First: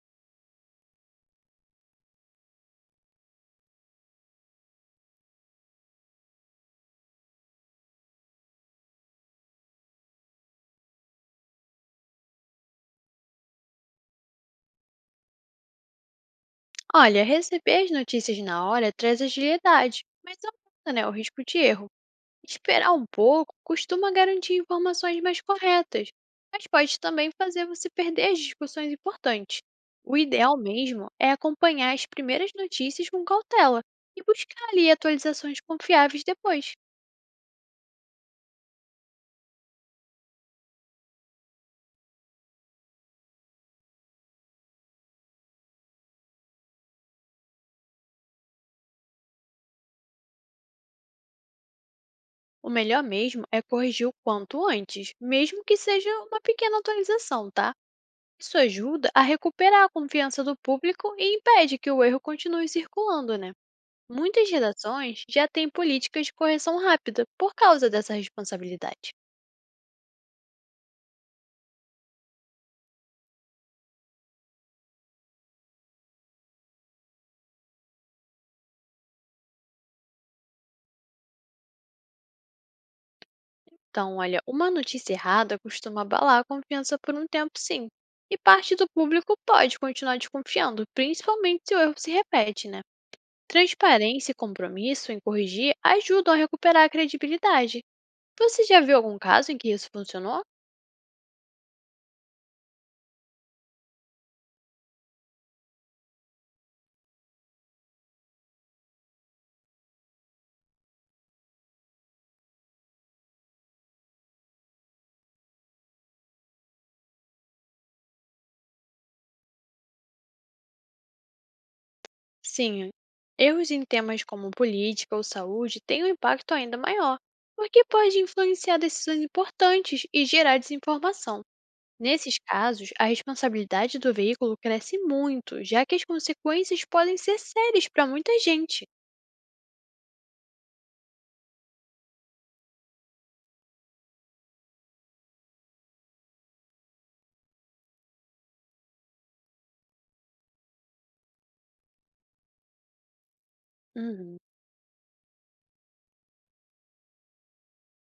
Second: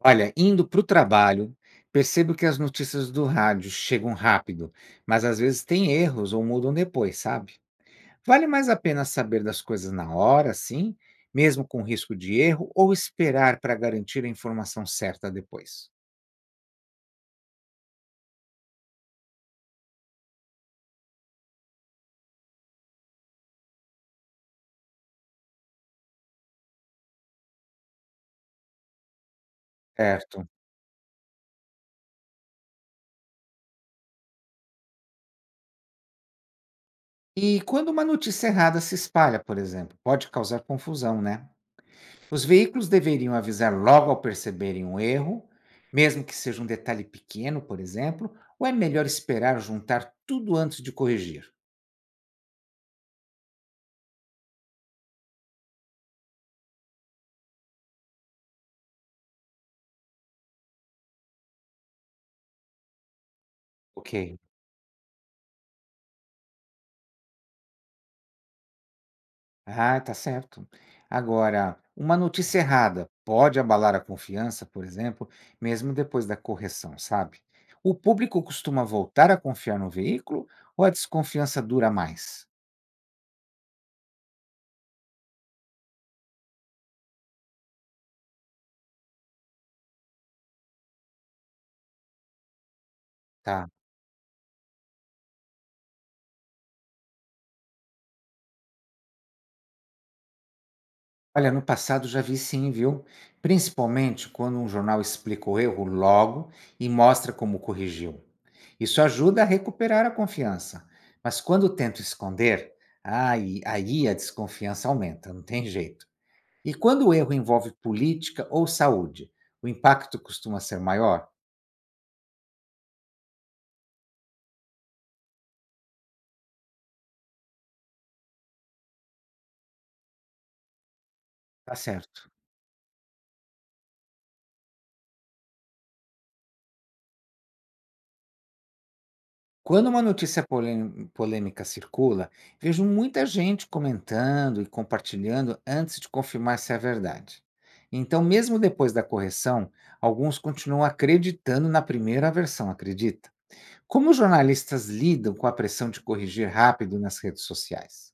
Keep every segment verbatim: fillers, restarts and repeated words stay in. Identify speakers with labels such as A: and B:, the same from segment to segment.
A: Olha, indo para o trabalho, percebo que as notícias do rádio chegam rápido, mas às vezes tem erros ou mudam depois, sabe? Vale mais a pena saber das coisas na hora, sim, mesmo com risco de erro, ou esperar para garantir a informação certa depois?
B: Olha, receber as notícias na hora traz agilidade, mas aumenta, né, o risco de erro. Esperar um pouco costuma garantir informações mais corretas, mas pode também fazer você perder as discussões importantes. O
A: Certo.
B: ideal mesmo é acompanhar as primeiras notícias com cautela e buscar ali atualizações confiáveis depois.
A: E quando uma notícia errada se espalha, por exemplo, pode causar confusão, né? Os veículos deveriam avisar logo ao perceberem um erro, mesmo que seja um detalhe pequeno, por exemplo, ou é melhor esperar juntar tudo antes de corrigir?
B: O melhor mesmo é corrigir o quanto antes, mesmo que seja uma pequena atualização, tá? Isso ajuda a recuperar a confiança do público e impede que o erro continue circulando, né?
A: Ok.
B: Muitas redações já têm políticas de correção rápida por causa dessa responsabilidade.
A: Ah, tá certo. Agora, uma notícia errada pode abalar a confiança, por exemplo, mesmo depois da correção, sabe? O público costuma voltar a confiar no veículo ou a desconfiança dura mais?
B: Então, olha, uma notícia errada costuma abalar a confiança por um tempo, sim. E parte do público pode continuar desconfiando, principalmente se o erro se repete, né?
A: Tá.
B: Transparência e compromisso em corrigir ajudam a recuperar a credibilidade. Você já viu algum caso em que isso funcionou?
A: Olha, no passado já vi sim, viu? Principalmente quando um jornal explica o erro logo e mostra como corrigiu. Isso ajuda a recuperar a confiança. Mas quando tento esconder, aí, aí a desconfiança aumenta, não tem jeito. E quando o erro envolve política ou saúde, o impacto costuma ser maior?
B: Sim, erros em temas como política ou saúde têm um impacto ainda maior, porque pode influenciar decisões importantes e gerar desinformação.
A: Tá certo.
B: Nesses casos, a responsabilidade do veículo cresce muito, já que as consequências podem ser sérias para muita gente.
A: Quando uma notícia polê- polêmica circula, vejo muita gente comentando e compartilhando antes de confirmar se é verdade. Então, mesmo depois da correção, alguns continuam acreditando na primeira versão, acredita? Como os
B: Uhum.
A: jornalistas lidam com a pressão de corrigir rápido nas redes sociais?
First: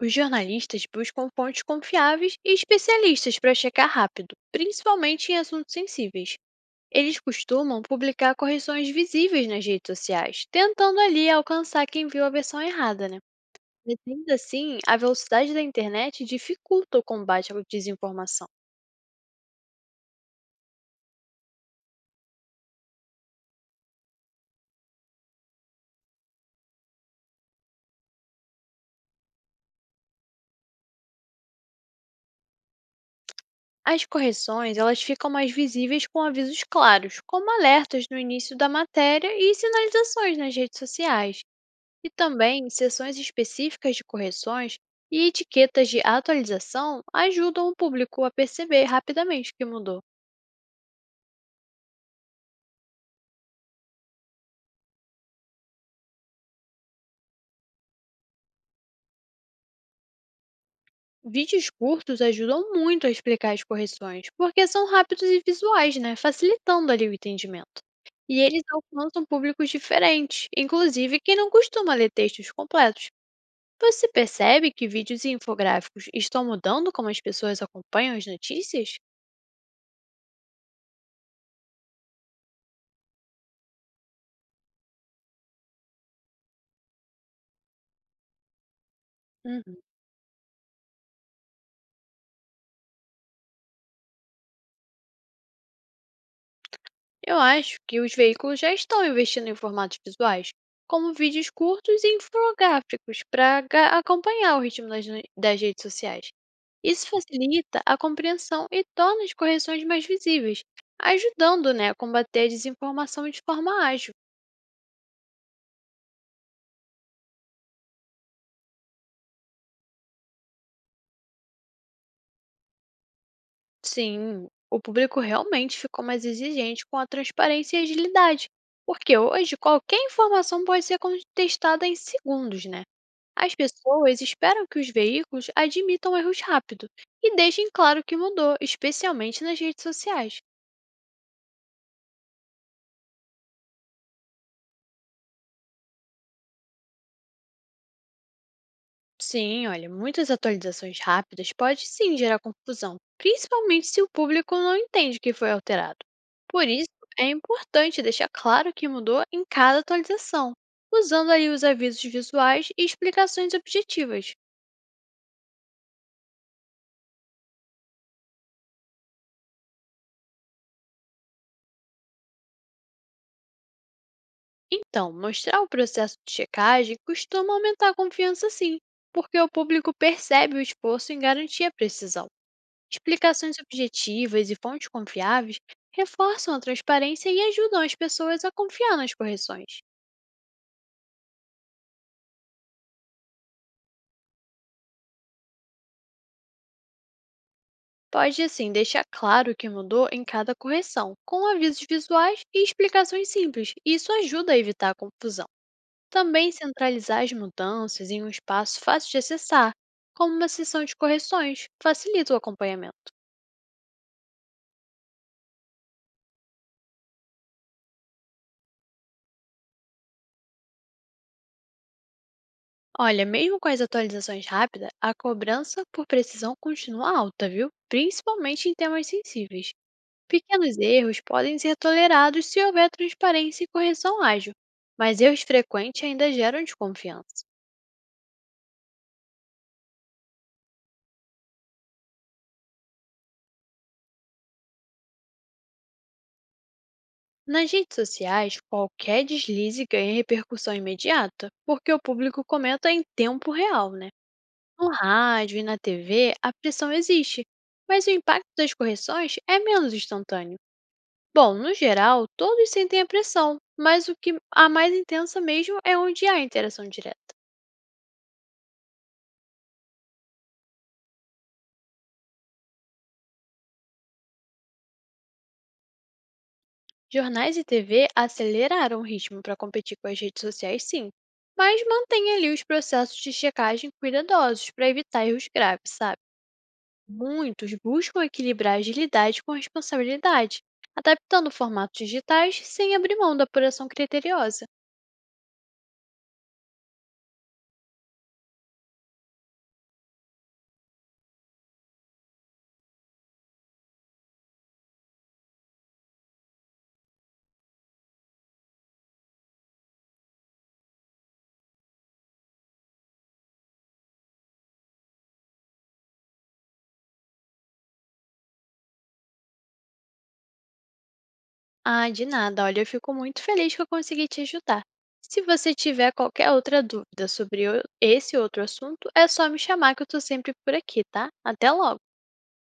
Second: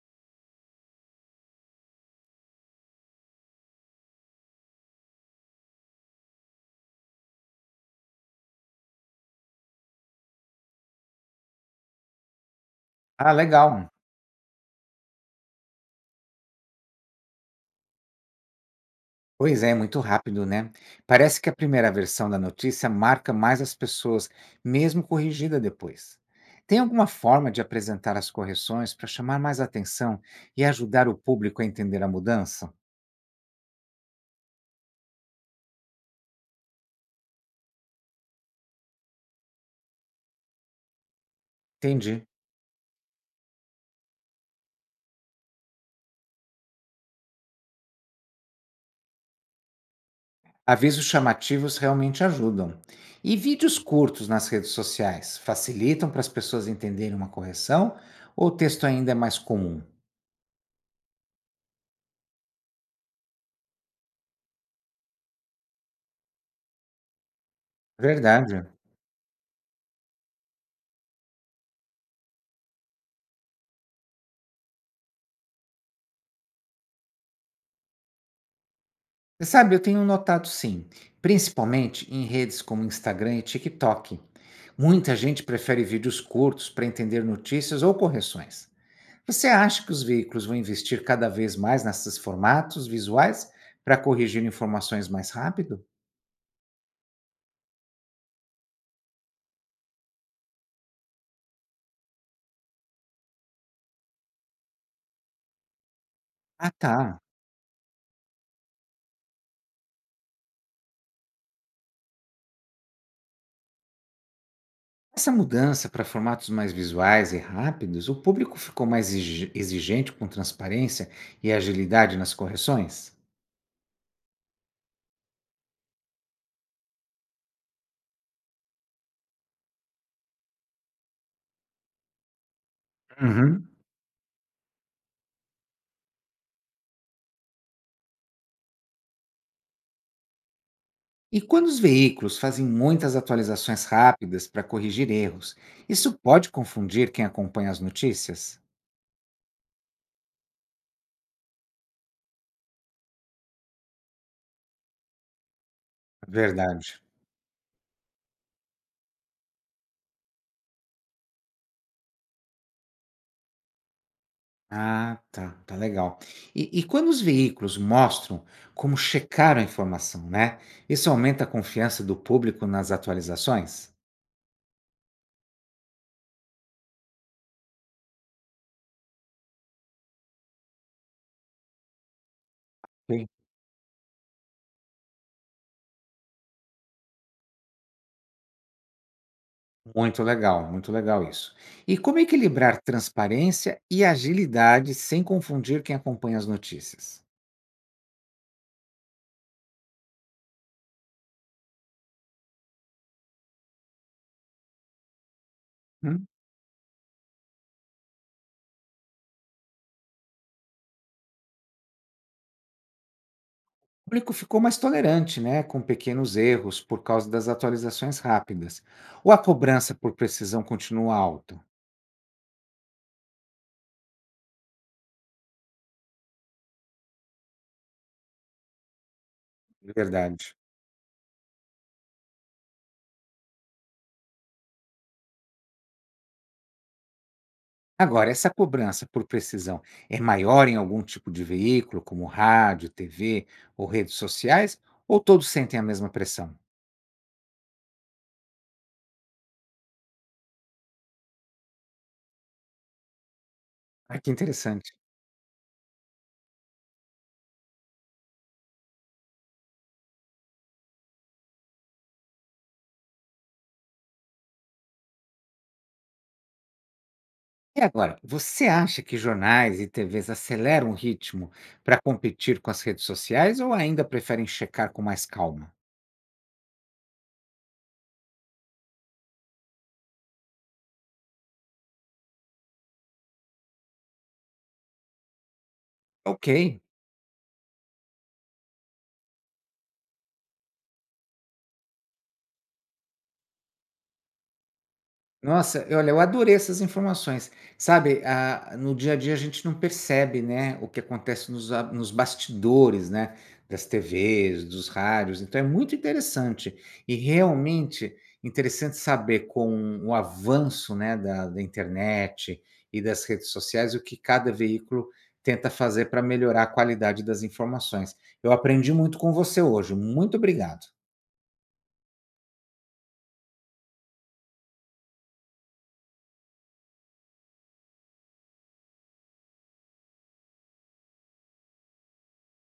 B: Os jornalistas buscam fontes confiáveis e especialistas para checar rápido, principalmente em assuntos sensíveis. Eles costumam publicar correções visíveis nas redes sociais, tentando ali alcançar quem viu a versão errada, né?
A: Ah, legal.
B: Mas ainda assim, a velocidade da internet dificulta o combate à desinformação.
A: Pois é, muito rápido, né? Parece que a primeira versão da notícia marca mais as pessoas, mesmo corrigida depois. Tem alguma forma de apresentar as correções para chamar mais atenção e ajudar o público a entender a mudança?
B: As correções, elas ficam mais visíveis com avisos claros, como alertas no início da matéria e sinalizações nas redes sociais, e
A: Entendi.
B: também sessões específicas de correções e etiquetas de atualização ajudam o público a perceber rapidamente o que mudou.
A: Avisos chamativos realmente ajudam. E vídeos curtos nas redes sociais facilitam para as pessoas entenderem uma correção ou o texto ainda é mais comum?
B: Vídeos curtos ajudam muito a explicar as correções, porque são rápidos e visuais, né? Facilitando ali o entendimento. E eles
A: Verdade.
B: alcançam públicos diferentes, inclusive quem não costuma ler textos completos. Você percebe que vídeos e infográficos estão mudando como as pessoas acompanham as notícias?
A: Você sabe, eu tenho notado sim, principalmente em redes como Instagram e TikTok. Muita gente prefere vídeos curtos para entender notícias ou correções. Você
B: Uhum.
A: acha que os veículos vão investir cada vez mais nesses formatos visuais para corrigir informações mais rápido?
B: Eu acho que os veículos já estão investindo em formatos visuais, como vídeos curtos e infográficos, para acompanhar o ritmo das no- das redes sociais.
A: Ah,
B: Isso
A: tá.
B: facilita a compreensão e torna as correções mais visíveis, ajudando, né, a combater a desinformação de forma ágil.
A: Essa mudança para formatos mais visuais e rápidos, o público ficou mais exi- exigente com transparência e agilidade nas correções?
B: Sim, o público realmente ficou mais exigente com a transparência e agilidade, porque hoje qualquer informação pode ser contestada em segundos, né? As
A: Uhum.
B: pessoas esperam que os veículos admitam erros rápido e deixem claro o que mudou, especialmente nas redes sociais.
A: E quando os veículos fazem muitas atualizações rápidas para corrigir erros, isso pode confundir quem acompanha as notícias?
B: Sim, olha, muitas atualizações rápidas podem sim gerar confusão, principalmente se o público não entende o que foi alterado. Por
A: Verdade.
B: isso, é importante deixar claro o que mudou em cada atualização, usando ali os avisos visuais e explicações objetivas.
A: Ah, tá, tá legal. E, e quando os veículos mostram como checaram a informação, né? Isso aumenta a confiança do público nas atualizações?
B: Então, mostrar o processo de checagem costuma aumentar a confiança sim, porque o público percebe o esforço em garantir a precisão.
A: Sim.
B: Explicações objetivas e fontes confiáveis reforçam a transparência e ajudam as pessoas a confiar nas correções.
A: Muito legal, muito legal isso. E como equilibrar transparência e agilidade sem confundir quem acompanha as notícias?
B: Pode, assim, deixar claro o que mudou em cada correção, com avisos visuais e explicações simples, e isso ajuda a evitar a confusão.
A: Hum?
B: Também centralizar as mudanças em um espaço fácil de acessar, como uma sessão de correções, facilita o acompanhamento.
A: O público ficou mais tolerante, né, com pequenos erros por causa das atualizações rápidas. Ou a cobrança por precisão continua alta?
B: Olha, mesmo com as atualizações rápidas, a cobrança por precisão continua alta, viu? Principalmente em temas sensíveis.
A: De verdade.
B: Pequenos erros podem ser tolerados se houver transparência e correção ágil, mas erros frequentes ainda geram desconfiança.
A: Agora, essa cobrança por precisão é maior em algum tipo de veículo, como rádio, tê vê ou redes sociais, ou todos sentem a mesma pressão?
B: Nas redes sociais, qualquer deslize ganha repercussão imediata, porque o público comenta em tempo real, né?
A: Ah, que
B: No
A: interessante.
B: rádio e na tê vê, a pressão existe, mas o impacto das correções é menos instantâneo. Bom, no geral, todos sentem a pressão, mas o que a mais intensa mesmo é onde há interação direta.
A: E agora, você acha que jornais e tê vês aceleram o ritmo para competir com as redes sociais ou ainda preferem checar com mais calma?
B: Jornais e tê vê aceleraram o ritmo para competir com as redes sociais, sim, mas mantém ali os processos de checagem cuidadosos para evitar erros graves, sabe?
A: Ok.
B: Muitos buscam equilibrar agilidade com responsabilidade, adaptando formatos digitais sem abrir mão da apuração criteriosa.
A: Nossa, olha, eu adorei essas informações. Sabe, ah, no dia a dia a gente não percebe, né, o que acontece nos, a- nos bastidores, né, das tê vês, dos rádios. Então é muito interessante e realmente interessante saber com o avanço, né, da, da internet e das redes sociais o que cada veículo tenta fazer para melhorar a qualidade das informações. Eu aprendi muito com você hoje. Muito obrigado.
B: Ah, de nada, olha, eu fico muito feliz que eu consegui te ajudar. Se você tiver qualquer outra dúvida sobre o- esse outro assunto, é só me chamar que eu estou sempre por aqui, tá? Até logo!